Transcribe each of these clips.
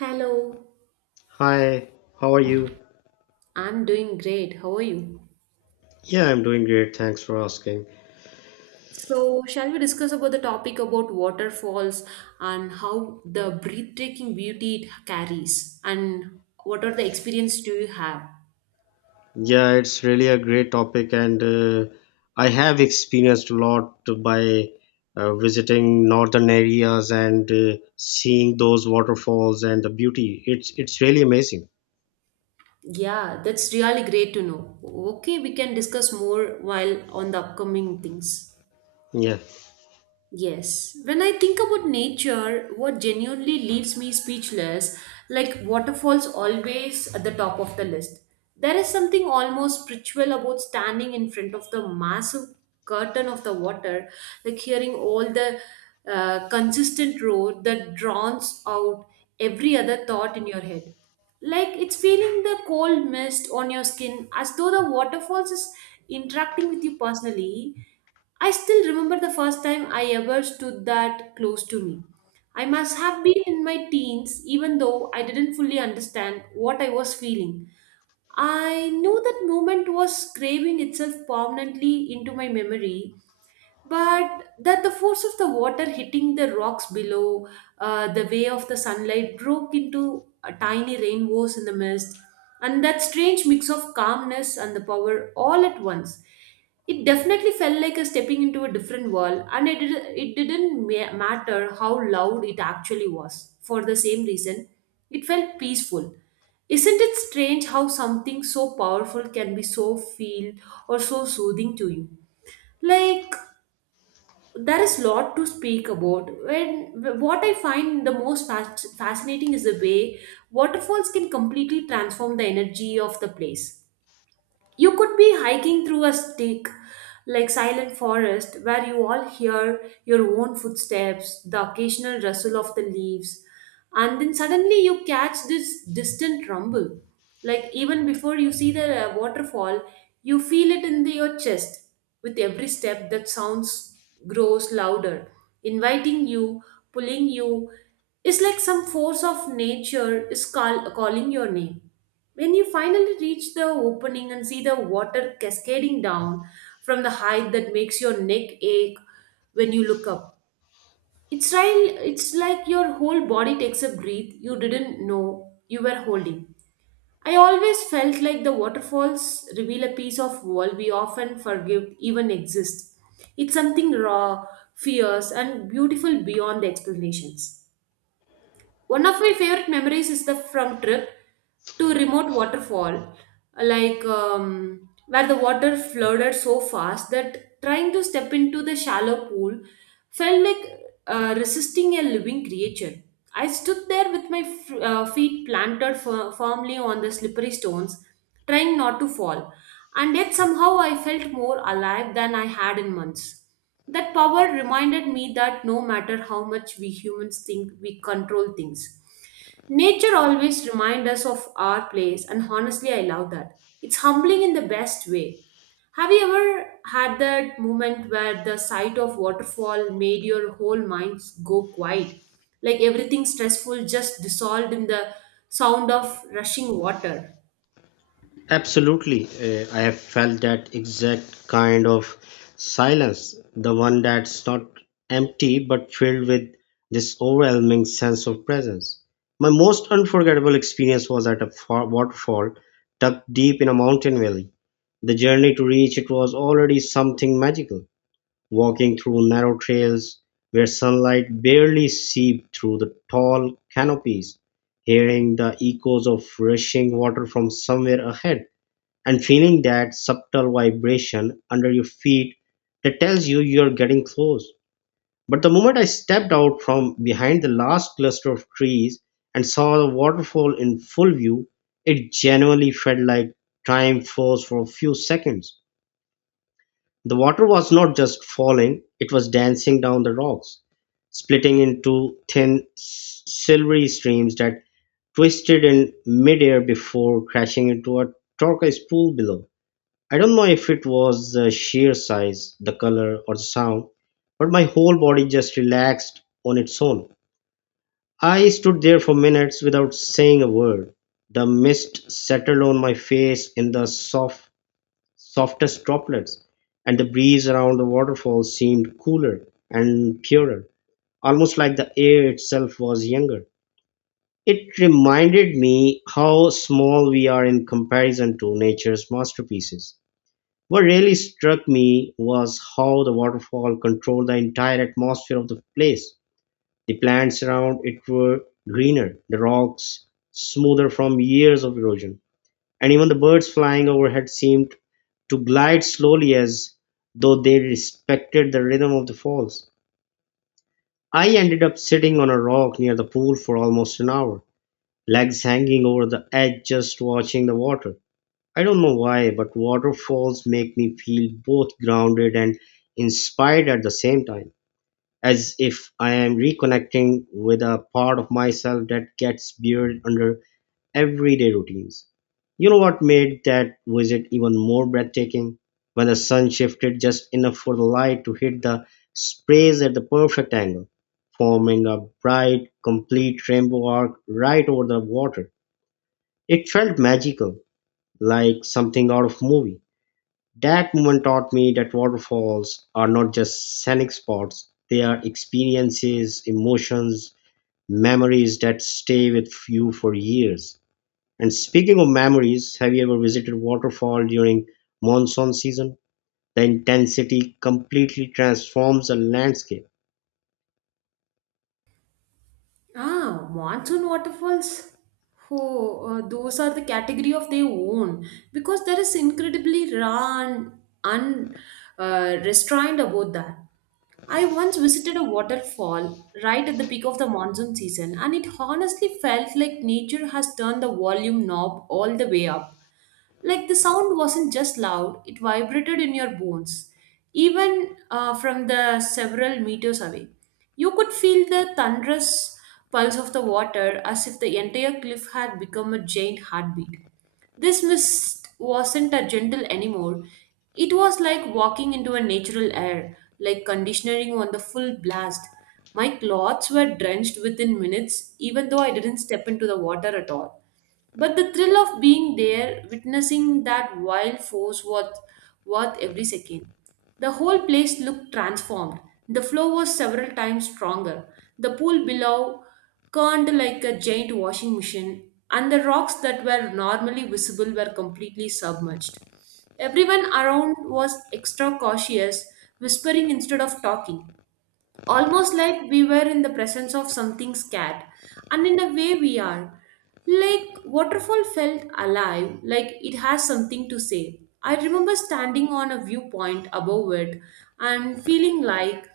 Hello. Hi, how are you? I'm doing great. How are you? Yeah, I'm doing great. Thanks for asking. So, shall we discuss about the topic about waterfalls and how the breathtaking beauty it carries and what are the experience do you have? Yeah, it's really a great topic, and I have experienced a lot by visiting northern areas and seeing those waterfalls and the beauty. It's really amazing. Yeah, that's really great to know. Okay, we can discuss more while on the upcoming things. Yeah. Yes. When I think about nature, what genuinely leaves me speechless, like waterfalls always at the top of the list. There is something almost spiritual about standing in front of the massive curtain of the water, like hearing all the consistent roar that drowns out every other thought in your head. Like it's feeling the cold mist on your skin as though the waterfalls is interacting with you personally. I still remember the first time I ever stood that close to me. I must have been in my teens, even though I didn't fully understand what I was feeling. I knew that moment was craving itself permanently into my memory, but that the force of the water hitting the rocks below, the way of the sunlight broke into tiny rainbows in the mist, and that strange mix of calmness and the power all at once. It definitely felt like a stepping into a different world, and it didn't matter how loud it actually was. For the same reason, it felt peaceful. Isn't it strange how something so powerful can be so feel or so soothing to you? Like there is lot to speak about when what I find the most fascinating is the way waterfalls can completely transform the energy of the place. You could be hiking through a stick, like silent forest, where you all hear your own footsteps, the occasional rustle of the leaves, and then suddenly you catch this distant rumble. Like even before you see the waterfall, you feel it in your chest. With every step, that sounds grows louder, inviting you, pulling you. It's like some force of nature is calling your name. When you finally reach the opening and see the water cascading down from the height that makes your neck ache when you look up, it's like your whole body takes a breath you didn't know you were holding. I always felt like the waterfalls reveal a piece of world we often forgive even exist. It's something raw, fierce, and beautiful beyond the explanations. One of my favorite memories is the from trip to remote waterfall, where the water flooded so fast that trying to step into the shallow pool felt like resisting a living creature. I stood there with my feet planted firmly on the slippery stones, trying not to fall, and yet somehow I felt more alive than I had in months. That power reminded me that no matter how much we humans think we control things, nature always reminds us of our place, and honestly, I love that. It's humbling in the best way. Have you ever had that moment where the sight of waterfall made your whole mind go quiet? Like everything stressful just dissolved in the sound of rushing water. Absolutely. I have felt that exact kind of silence, the one that's not empty but filled with this overwhelming sense of presence. My most unforgettable experience was at a waterfall tucked deep in a mountain valley. The journey to reach it was already something magical, walking through narrow trails where sunlight barely seeped through the tall canopies, hearing the echoes of rushing water from somewhere ahead and feeling that subtle vibration under your feet that tells you you're getting close. But the moment I stepped out from behind the last cluster of trees and saw the waterfall in full view, it genuinely felt like time froze for a few seconds. The water was not just falling, it was dancing down the rocks, splitting into thin, silvery streams that twisted in midair before crashing into a turquoise pool below. I don't know if it was the sheer size, the color, or the sound, but my whole body just relaxed on its own. I stood there for minutes without saying a word. The mist settled on my face in the soft, softest droplets, and the breeze around the waterfall seemed cooler and purer, almost like the air itself was younger. It reminded me how small we are in comparison to nature's masterpieces. What really struck me was how the waterfall controlled the entire atmosphere of the place. The plants around it were greener, the rocks smoother from years of erosion, and even the birds flying overhead seemed to glide slowly as though they respected the rhythm of the falls. I ended up sitting on a rock near the pool for almost an hour, legs hanging over the edge just watching the water. I don't know why, but waterfalls make me feel both grounded and inspired at the same time, as if I am reconnecting with a part of myself that gets buried under everyday routines. You know what made that visit even more breathtaking? When the sun shifted just enough for the light to hit the sprays at the perfect angle, forming a bright, complete rainbow arc right over the water. It felt magical, like something out of movie. That moment taught me that waterfalls are not just scenic spots, they are experiences, emotions, memories that stay with you for years. And speaking of memories, have you ever visited waterfall during monsoon season? The intensity completely transforms a landscape. Ah, monsoon waterfalls. Oh, those are the category of their own because there is incredibly raw and un, restrained about that. I once visited a waterfall right at the peak of the monsoon season, and it honestly felt like nature has turned the volume knob all the way up. Like the sound wasn't just loud, it vibrated in your bones, even from the several meters away. You could feel the thunderous pulse of the water as if the entire cliff had become a giant heartbeat. This mist wasn't a gentle anymore. It was like walking into a natural air, like conditioning on the full blast. My clothes were drenched within minutes, even though I didn't step into the water at all. But the thrill of being there, witnessing that wild force was worth every second. The whole place looked transformed. The flow was several times stronger. The pool below curved like a giant washing machine, and the rocks that were normally visible were completely submerged. Everyone around was extra cautious, whispering instead of talking, almost like we were in the presence of something scared, and in a way we are. Like waterfall felt alive, like it has something to say. I remember standing on a viewpoint above it and feeling like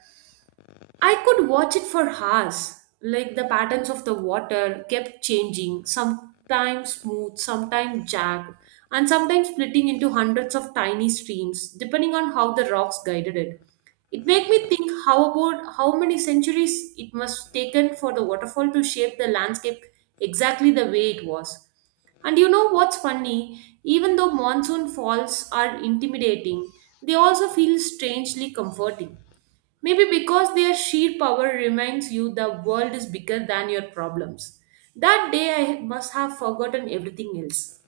I could watch it for hours. Like the patterns of the water kept changing, sometimes smooth, sometimes jagged, and sometimes splitting into hundreds of tiny streams, depending on how the rocks guided it. It made me think how about how many centuries it must taken for the waterfall to shape the landscape exactly the way it was. And you know what's funny? Even though monsoon falls are intimidating, they also feel strangely comforting. Maybe because their sheer power reminds you the world is bigger than your problems. That day I must have forgotten everything else,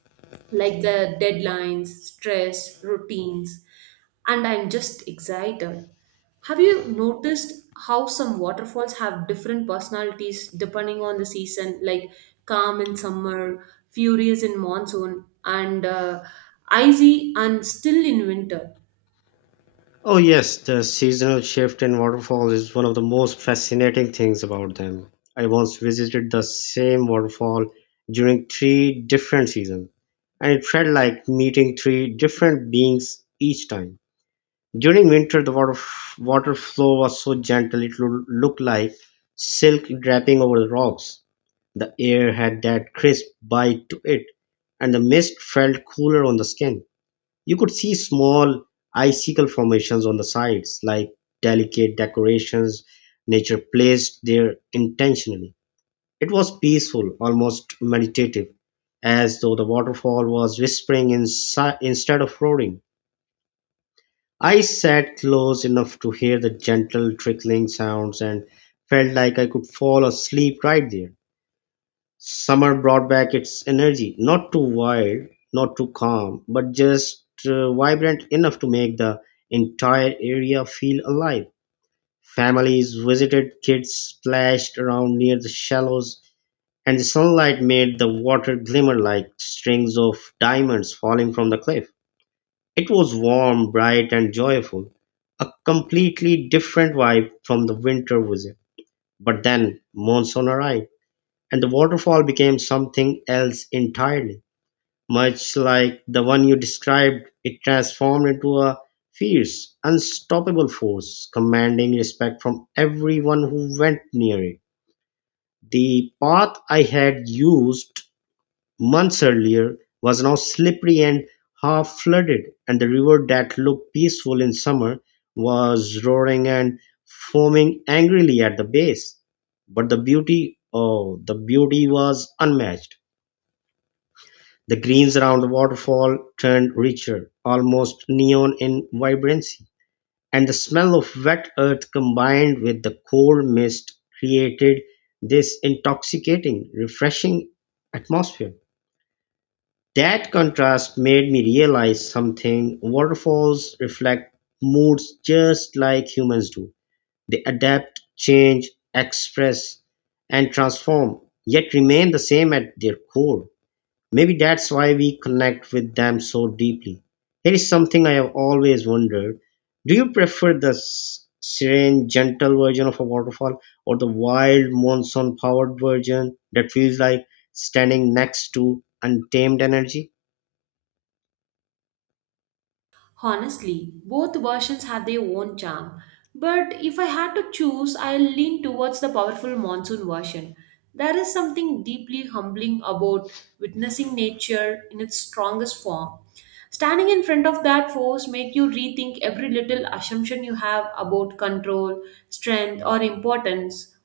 like the deadlines, stress, routines, and I'm just excited. Have you noticed how some waterfalls have different personalities depending on the season, like calm in summer, furious in monsoon, and icy and still in winter? Oh, yes, the seasonal shift in waterfalls is one of the most fascinating things about them. I once visited the same waterfall during three different seasons, and it felt like meeting three different beings each time. During winter, the water flow was so gentle it looked like silk draping over the rocks. The air had that crisp bite to it, and the mist felt cooler on the skin. You could see small icicle formations on the sides, like delicate decorations nature placed there intentionally. It was peaceful, almost meditative, as though the waterfall was whispering instead of roaring. I sat close enough to hear the gentle trickling sounds and felt like I could fall asleep right there. Summer brought back its energy, not too wild, not too calm, but just vibrant enough to make the entire area feel alive. Families visited, kids splashed around near the shallows, and the sunlight made the water glimmer like strings of diamonds falling from the cliff. It was warm, bright, and joyful, a completely different vibe from the winter visit. But then monsoon arrived and the waterfall became something else entirely. Much like the one you described, it transformed into a fierce, unstoppable force, commanding respect from everyone who went near it. The path I had used months earlier was now slippery and half flooded, and the river that looked peaceful in summer was roaring and foaming angrily at the base. But the beauty, oh, the beauty was unmatched. The greens around the waterfall turned richer, almost neon in vibrancy, and the smell of wet earth combined with the cold mist created this intoxicating, refreshing atmosphere. That contrast made me realize something. Waterfalls reflect moods just like humans do. They adapt, change, express, and transform, yet remain the same at their core. Maybe that's why we connect with them so deeply. Here is something I have always wondered. Do you prefer the serene, gentle version of a waterfall or the wild, monsoon powered version that feels like standing next to untamed energy? Honestly, both versions have their own charm, but if I had to choose, I'll lean towards the powerful monsoon version. There is something deeply humbling about witnessing nature in its strongest form. Standing in front of that force make you rethink every little assumption you have about control, strength, or importance.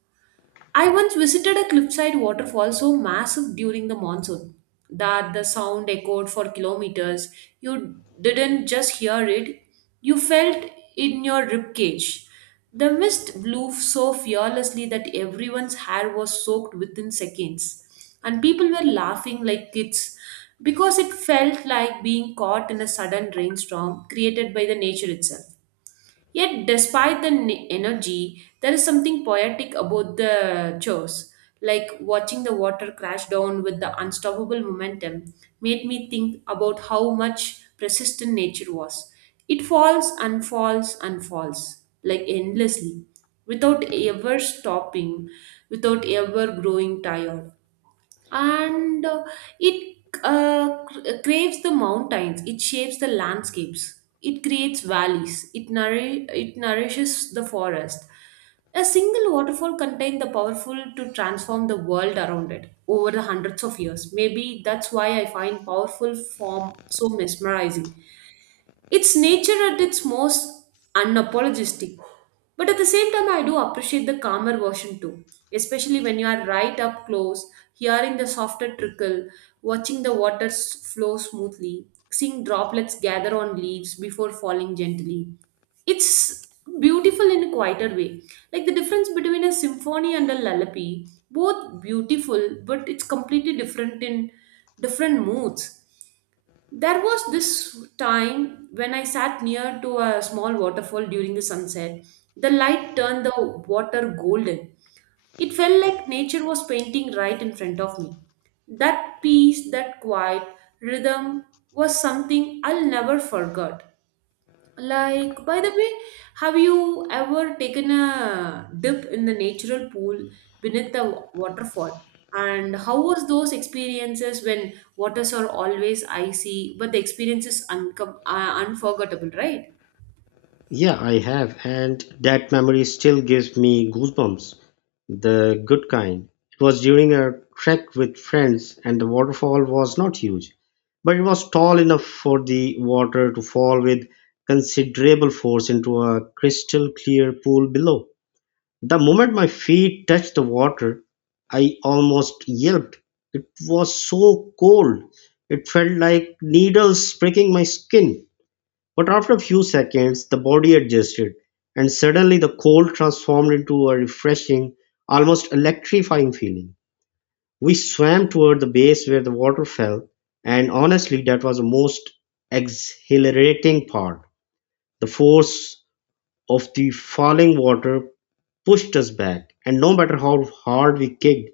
I once visited a cliffside waterfall so massive during the monsoon that the sound echoed for kilometers. You didn't just hear it, you felt in your ribcage. The mist blew so fearlessly that everyone's hair was soaked within seconds, and people were laughing like kids because it felt like being caught in a sudden rainstorm created by the nature itself. Yet, despite the energy, there is something poetic about the chores. Like watching the water crash down with the unstoppable momentum made me think about how much persistent nature was. It falls and falls and falls, like endlessly, without ever stopping, without ever growing tired, and it craves the mountains. It shapes the landscapes. It creates valleys. It nourishes the forest. A single waterfall contained the powerful to transform the world around it over the hundreds of years. Maybe that's why I find powerful form so mesmerizing. It's nature at its most unapologetic. But at the same time, I do appreciate the calmer version too, especially when you are right up close, hearing the softer trickle, watching the water flow smoothly, seeing droplets gather on leaves before falling gently. It's beautiful in a quieter way. Like the difference between a symphony and a lullaby, both beautiful, but it's completely different in different moods. There was this time when I sat near to a small waterfall during the sunset. The light turned the water golden. It felt like nature was painting right in front of me. That peace, that quiet rhythm was something I'll never forget. Like, by the way, have you ever taken a dip in the natural pool beneath the waterfall? And how was those experiences when waters are always icy, but the experience is unforgettable, right? Yeah, I have, and that memory still gives me goosebumps. The good kind. It was during a trek with friends, and the waterfall was not huge, but it was tall enough for the water to fall with considerable force into a crystal clear pool below. The moment my feet touched the water, I almost yelped. It was so cold. It felt like needles pricking my skin. But after a few seconds, the body adjusted, and suddenly the cold transformed into a refreshing, almost electrifying feeling. We swam toward the base where the water fell, and honestly, that was the most exhilarating part. The force of the falling water pushed us back, and no matter how hard we kicked,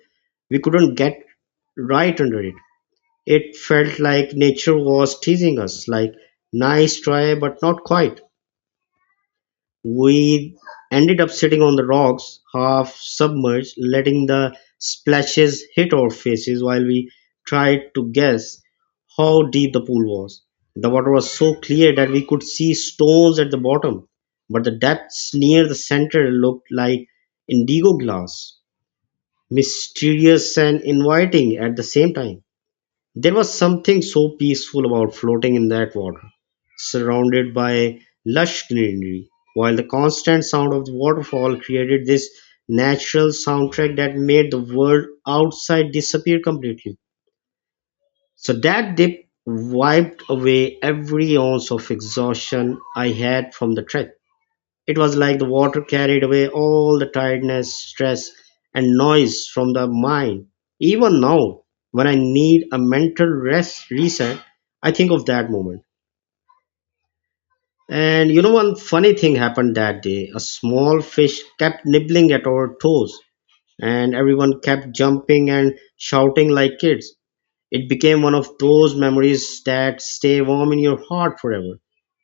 we couldn't get right under it. It felt like nature was teasing us, like, nice try, but not quite. We ended up sitting on the rocks, half submerged, letting the splashes hit our faces while we tried to guess how deep the pool was. The water was so clear that we could see stones at the bottom, but the depths near the center looked like indigo glass, mysterious and inviting at the same time. There was something so peaceful about floating in that water, surrounded by lush greenery, while the constant sound of the waterfall created this natural soundtrack that made the world outside disappear completely. So that dip wiped away every ounce of exhaustion I had from the trek. It was like the water carried away all the tiredness, stress, and noise from the mind. Even now, when I need a mental rest reset, I think of that moment. And you know, one funny thing happened that day. A small fish kept nibbling at our toes, and everyone kept jumping and shouting like kids. It became one of those memories that stay warm in your heart forever.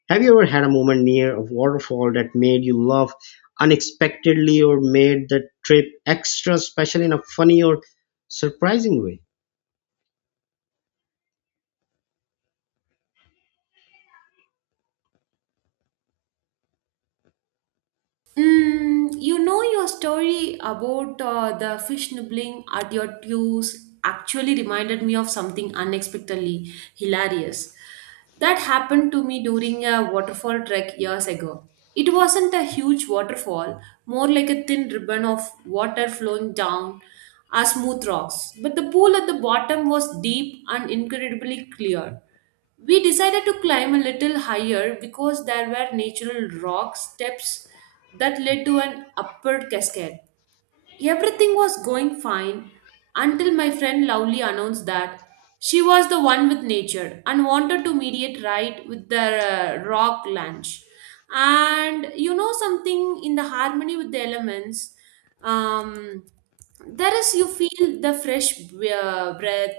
Have you ever had a moment near a waterfall that made you laugh unexpectedly or made the trip extra special in a funny or surprising way? Mm, you know your story about the fish nibbling at your toes actually reminded me of something unexpectedly hilarious that happened to me during a waterfall trek years ago. It wasn't a huge waterfall, more like a thin ribbon of water flowing down our smooth rocks, but the pool at the bottom was deep and incredibly clear. We decided to climb a little higher because there were natural rock steps that led to an upward cascade. Everything was going fine until my friend Lovely announced that she was the one with nature and wanted to mediate right with the rock lunch. And you know something in the harmony with the elements, um, there is you feel the fresh breath,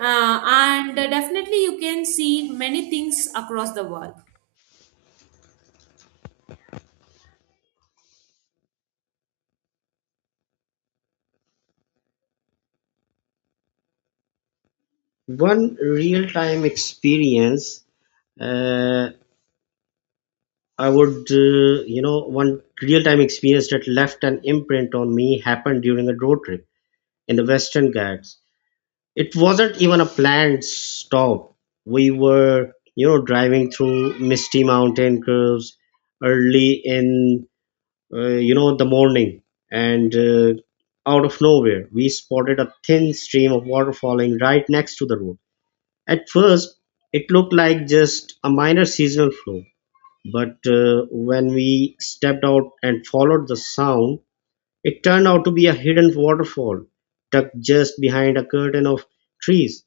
and definitely you can see many things across the world. One real time experience, uh, I would, you know, One real time experience that left an imprint on me happened during a road trip in the Western Ghats. It wasn't even a planned stop. We were, you know, driving through misty mountain curves early in you know, the morning, and out of nowhere, we spotted a thin stream of water falling right next to the road. At first, it looked like just a minor seasonal flow, but when we stepped out and followed the sound, it turned out to be a hidden waterfall tucked just behind a curtain of trees.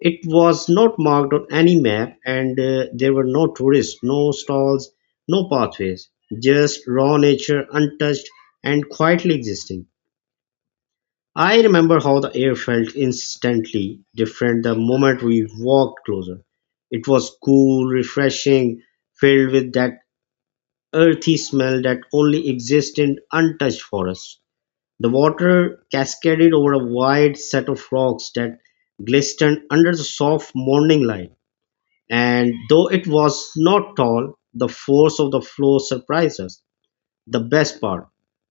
It was not marked on any map, and there were no tourists, no stalls, no pathways, just raw nature, untouched and quietly existing. I remember how the air felt instantly different the moment we walked closer. It was cool, refreshing, filled with that earthy smell that only exists in untouched forests. The water cascaded over a wide set of rocks that glistened under the soft morning light, and though it was not tall, the force of the flow surprised us. The best part,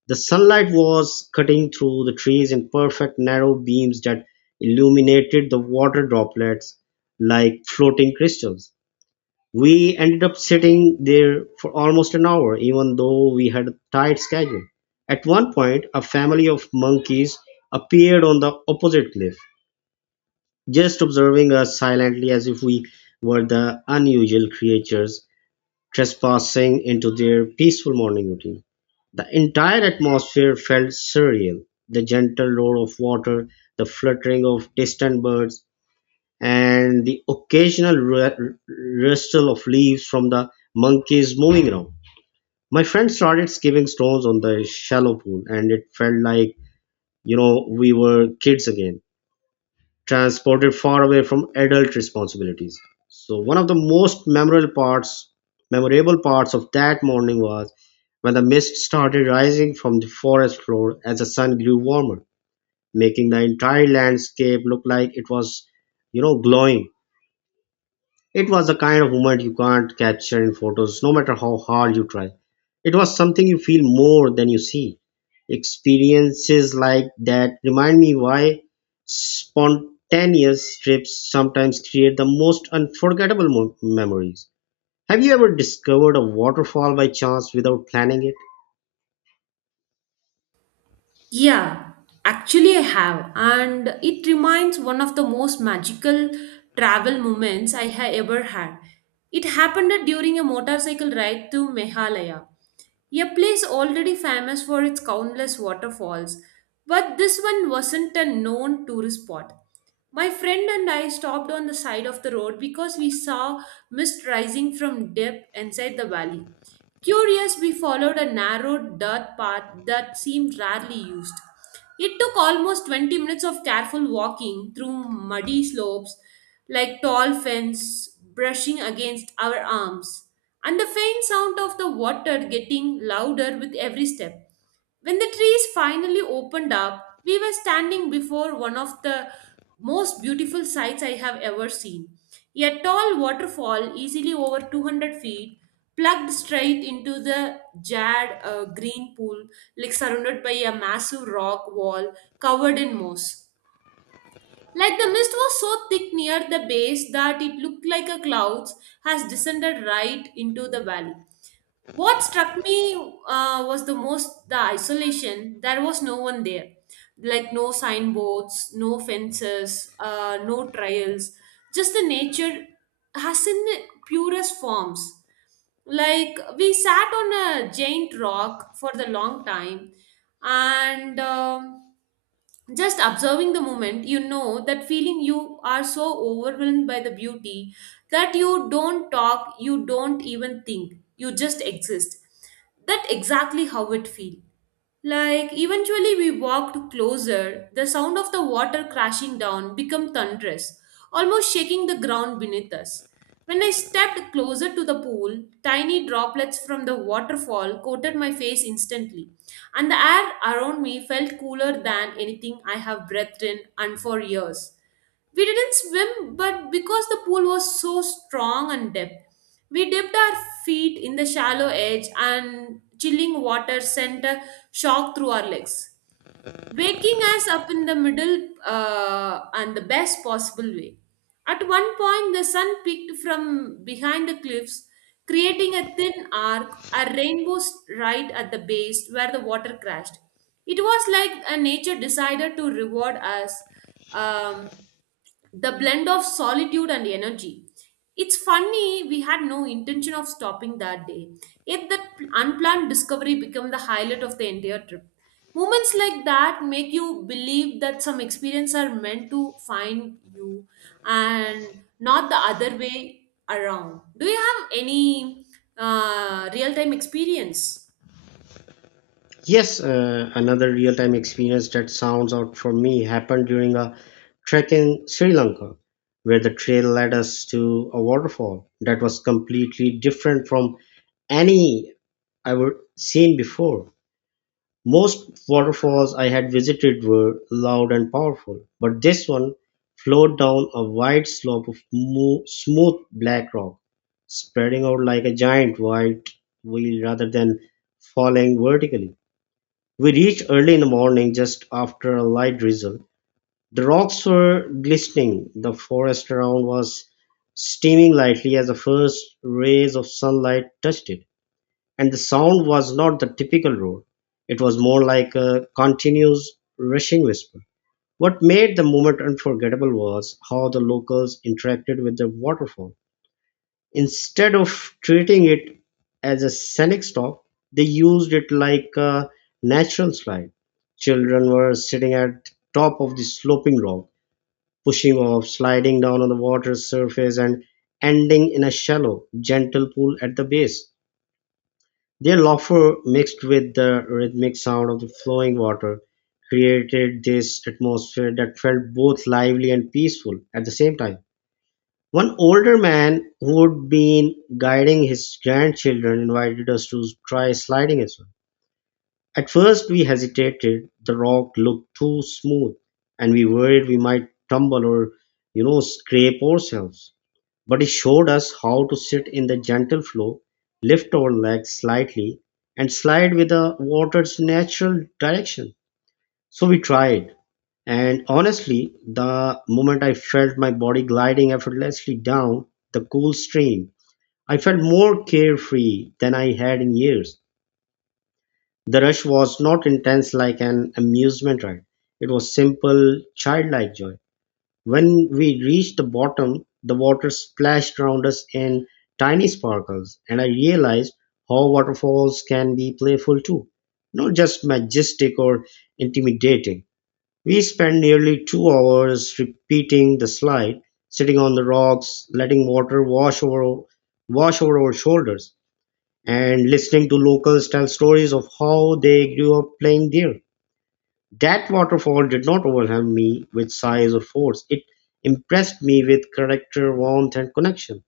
the sunlight was cutting through the trees in perfect narrow beams that illuminated the water droplets like floating crystals. We ended up sitting there for almost an hour, even though we had a tight schedule. At one point, a family of monkeys appeared on the opposite cliff, just observing us silently as if we were the unusual creatures trespassing into their peaceful morning routine. The entire atmosphere felt surreal. The gentle roar of water, the fluttering of distant birds, and the occasional rustle of leaves from the monkeys moving around. My friend started skipping stones on the shallow pool, and it felt like, you know, we were kids again transported far away from adult responsibilities. So one of the memorable parts of that morning was when the mist started rising from the forest floor as the sun grew warmer, making the entire landscape look like it was, you know, glowing. It was the kind of moment you can't capture in photos, no matter how hard you try. It was something you feel more than you see. Experiences like that remind me why spontaneous trips sometimes create the most unforgettable memories. Have you ever discovered a waterfall by chance without planning it? Yeah, actually I have, and it reminds one of the most magical travel moments I have ever had. It happened during a motorcycle ride to Meghalaya, a place already famous for its countless waterfalls, but this one wasn't a known tourist spot. My friend and I stopped on the side of the road because we saw mist rising from depth inside the valley. Curious, we followed a narrow dirt path that seemed rarely used. It took almost 20 minutes of careful walking through muddy slopes like tall fence brushing against our arms, and the faint sound of the water getting louder with every step. When the trees finally opened up, we were standing before one of the most beautiful sights I have ever seen. A tall waterfall, easily over 200 feet, plugged straight into the jarred green pool, like surrounded by a massive rock wall covered in moss. Like the mist was so thick near the base that it looked like a cloud has descended right into the valley. What struck me was the isolation. There was no one there, like no signboards, no fences, no trails. Just the nature has in its purest forms. Like we sat on a giant rock for the long time, and. Just observing the moment. That feeling you are so overwhelmed by the beauty that you don't talk, you don't even think, you just exist, that exactly how it feel. Like eventually we walked closer, the sound of the water crashing down become thunderous, almost shaking the ground beneath us. When I stepped closer to the pool, tiny droplets from the waterfall coated my face instantly, and the air around me felt cooler than anything I have breathed in and for years. We didn't swim, but because the pool was so strong and deep, we dipped our feet in the shallow edge, and chilling water sent a shock through our legs, waking us up in the middle and the best possible way. At one point, the sun peeked from behind the cliffs, creating a thin arc, a rainbow right at the base where the water crashed. It was like a nature decided to reward us. Um, the blend of solitude and energy. It's funny, we had no intention of stopping that day, yet that unplanned discovery became the highlight of the entire trip. Moments like that make you believe that some experiences are meant to find you and not the other way around. Do you have any real time experience? Yes, another real time experience that sounds out for me happened during a trek in Sri Lanka, where the trail led us to a waterfall that was completely different from any I would seen before. Most waterfalls I had visited were loud and powerful, but this one flowed down a wide slope of smooth black rock, spreading out like a giant white wheel rather than falling vertically. We reached early in the morning, just after a light drizzle. The rocks were glistening. The forest around was steaming lightly as the first rays of sunlight touched it. And the sound was not the typical roar. It was more like a continuous rushing whisper. What made the moment unforgettable was how the locals interacted with the waterfall. Instead of treating it as a scenic stop, they used it like a natural slide. Children were sitting at top of the sloping rock, pushing off, sliding down on the water's surface, and ending in a shallow, gentle pool at the base. Their laughter mixed with the rhythmic sound of the flowing water created this atmosphere that felt both lively and peaceful at the same time. One older man who'd been guiding his grandchildren invited us to try sliding as well. At first, we hesitated. The rock looked too smooth, and we worried we might tumble or, you know, scrape ourselves. But he showed us how to sit in the gentle flow, lift our legs slightly, and slide with the water's natural direction. So we tried, and honestly, the moment I felt my body gliding effortlessly down the cool stream, I felt more carefree than I had in years. The rush was not intense like an amusement ride, it was simple, childlike joy. When we reached the bottom, the water splashed around us in tiny sparkles, and I realized how waterfalls can be playful too, not just majestic or intimidating. We spent nearly 2 hours repeating the slide, sitting on the rocks, letting wash over our shoulders, and listening to locals tell stories of how they grew up playing there. That waterfall did not overwhelm me with size or force. It impressed me with character, warmth, and connection.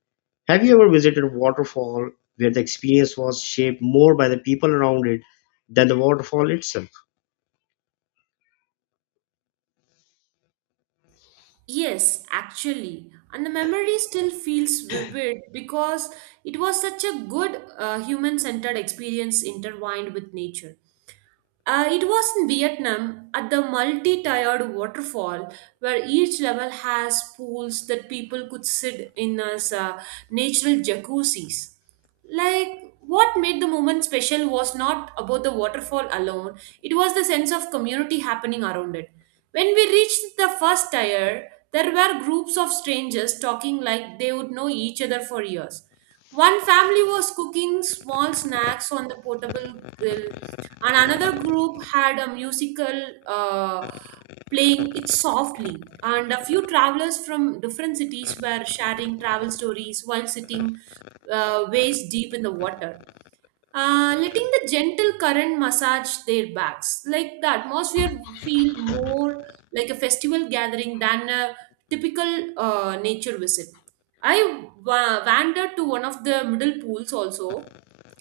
Have you ever visited a waterfall where the experience was shaped more by the people around it than the waterfall itself? Yes, actually. And the memory still feels vivid because it was such a good human centered experience intertwined with nature. It was in Vietnam at the multi tiered waterfall where each level has pools that people could sit in as natural jacuzzis. Like, what made the moment special was not about the waterfall alone, it was the sense of community happening around it. When we reached the first tier, there were groups of strangers talking like they would know each other for years. One family was cooking small snacks on the portable grill, and another group had a musical uh, playing it softly. And a few travelers from different cities were sharing travel stories while sitting waist deep in the water, letting the gentle current massage their backs. Like the atmosphere feel more like a festival gathering than a typical nature visit. Wandered to one of the middle pools also,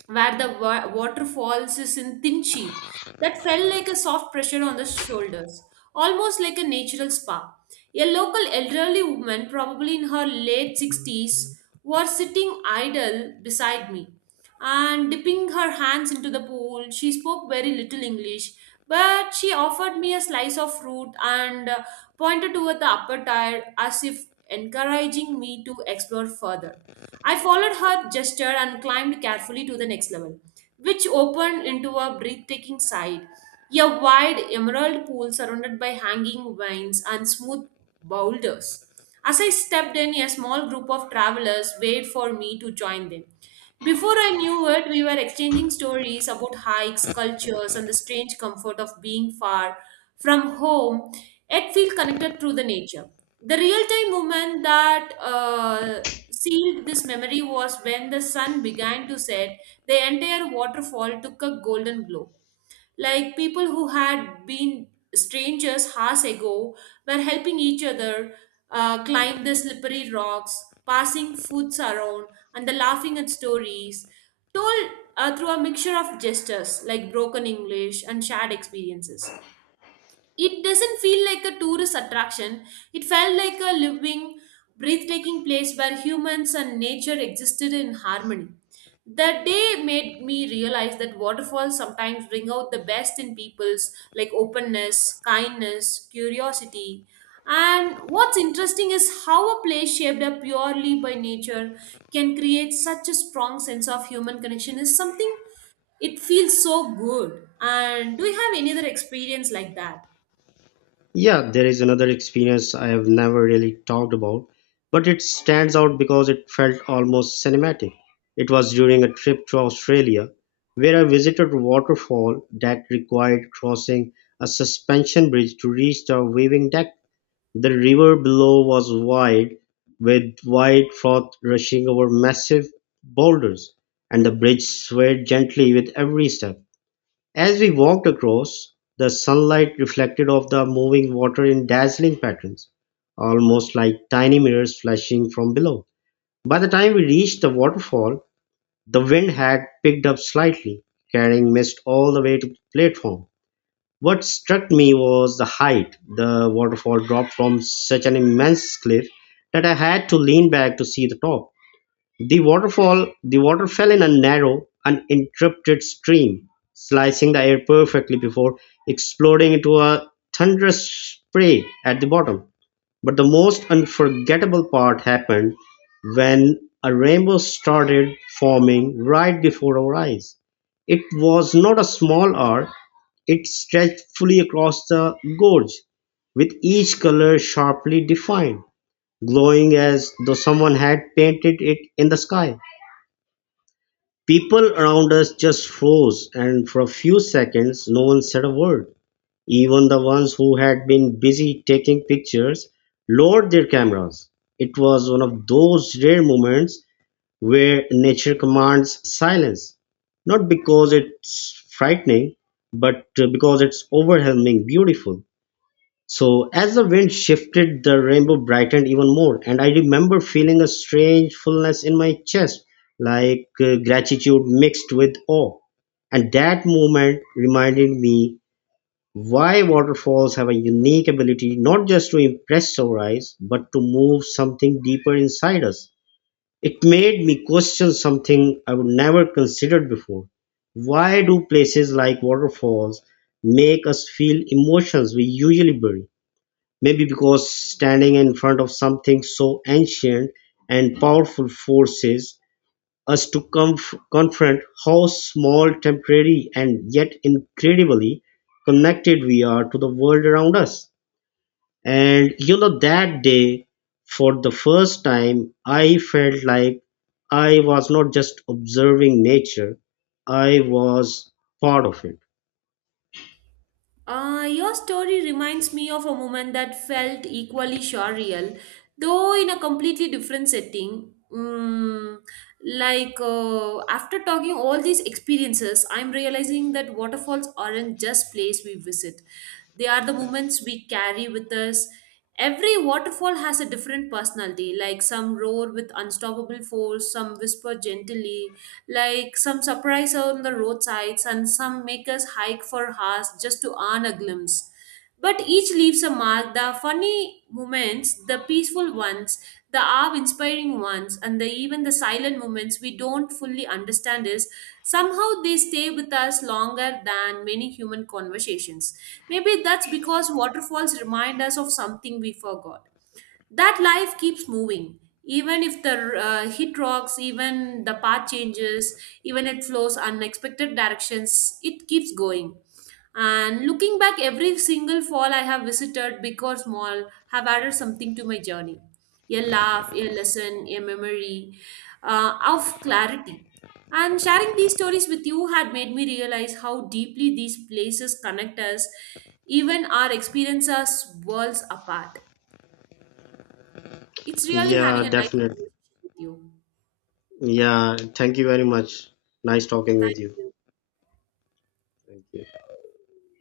where the water falls is in thin sheet that felt like a soft pressure on the shoulders, almost like a natural spa. A local elderly woman, probably in her late 60s, was sitting idle beside me and dipping her hands into the pool, she spoke very little English. But she offered me a slice of fruit and pointed toward the upper tier as if encouraging me to explore further. I followed her gesture and climbed carefully to the next level, which opened into a breathtaking sight. A wide emerald pool surrounded by hanging vines and smooth boulders. As I stepped in, a small group of travelers waited for me to join them. Before I knew it, we were exchanging stories about hikes, cultures, and the strange comfort of being far from home yet feel connected through the nature. The real time moment that sealed this memory was when the sun began to set, the entire waterfall took a golden glow. Like people who had been strangers hours ago were helping each other climb the slippery rocks, passing foods around, and the laughing at stories told through a mixture of gestures like broken English and shared experiences. It doesn't feel like a tourist attraction. It felt like a living, breathtaking place where humans and nature existed in harmony. That day made me realize that waterfalls sometimes bring out the best in people's like openness, kindness, curiosity. And what's interesting is how a place shaped up purely by nature can create such a strong sense of human connection is something, it feels so good. And do you have any other experience like that? Yeah, there is another experience I have never really talked about, but it stands out because it felt almost cinematic. It was during a trip to Australia where I visited a waterfall that required crossing a suspension bridge to reach the waving deck. The river below was wide, with white froth rushing over massive boulders, and the bridge swayed gently with every step. As we walked across, the sunlight reflected off the moving water in dazzling patterns, almost like tiny mirrors flashing from below. By the time we reached the waterfall, the wind had picked up slightly, carrying mist all the way to the platform. What struck me was the height. The waterfall dropped from such an immense cliff that I had to lean back to see the top. The water fell in a narrow, uninterrupted stream, slicing the air perfectly before exploding into a thunderous spray at the bottom. But the most unforgettable part happened when a rainbow started forming right before our eyes. It was not a small arc, it stretched fully across the gorge, with each color sharply defined, glowing as though someone had painted it in the sky. People around us just froze, and for a few seconds, no one said a word. Even the ones who had been busy taking pictures lowered their cameras. It was one of those rare moments where nature commands silence, not because it's frightening, but because it's overwhelming, beautiful. So as the wind shifted, the rainbow brightened even more, and I remember feeling a strange fullness in my chest, like gratitude mixed with awe. And that moment reminded me why waterfalls have a unique ability not just to impress our eyes, but to move something deeper inside us. It made me question something I would never considered before. Why do places like waterfalls make us feel emotions we usually bury? Maybe because standing in front of something so ancient and powerful forces us to confront how small, temporary, and yet incredibly connected we are to the world around us. And you know, that day, for the first time, I felt like I was not just observing nature, I was part of it. Your story reminds me of a moment that felt equally surreal, though in a completely different setting. Mm, like after talking all these experiences, I'm realizing that waterfalls aren't just place we visit, they are the moments we carry with us. Every waterfall has a different personality, like some roar with unstoppable force, some whisper gently, like some surprise on the roadsides, and some make us hike for hours just to earn a glimpse. But each leaves a mark, the funny moments, the peaceful ones, the awe inspiring ones, and the, even the silent moments we don't fully understand is somehow they stay with us longer than many human conversations. Maybe that's because waterfalls remind us of something we forgot, that life keeps moving even if the hit rocks, even the path changes, even it flows unexpected directions, it keeps going. And looking back, every single fall I have visited, big or small, have added something to my journey, a laugh, a lesson, a memory of clarity. And sharing these stories with you had made me realize how deeply these places connect us, even our experiences worlds apart. It's really having Yeah, a nice definitely. conversation with you. Yeah, thank you very much. Nice talking Thank with you. you. Thank you.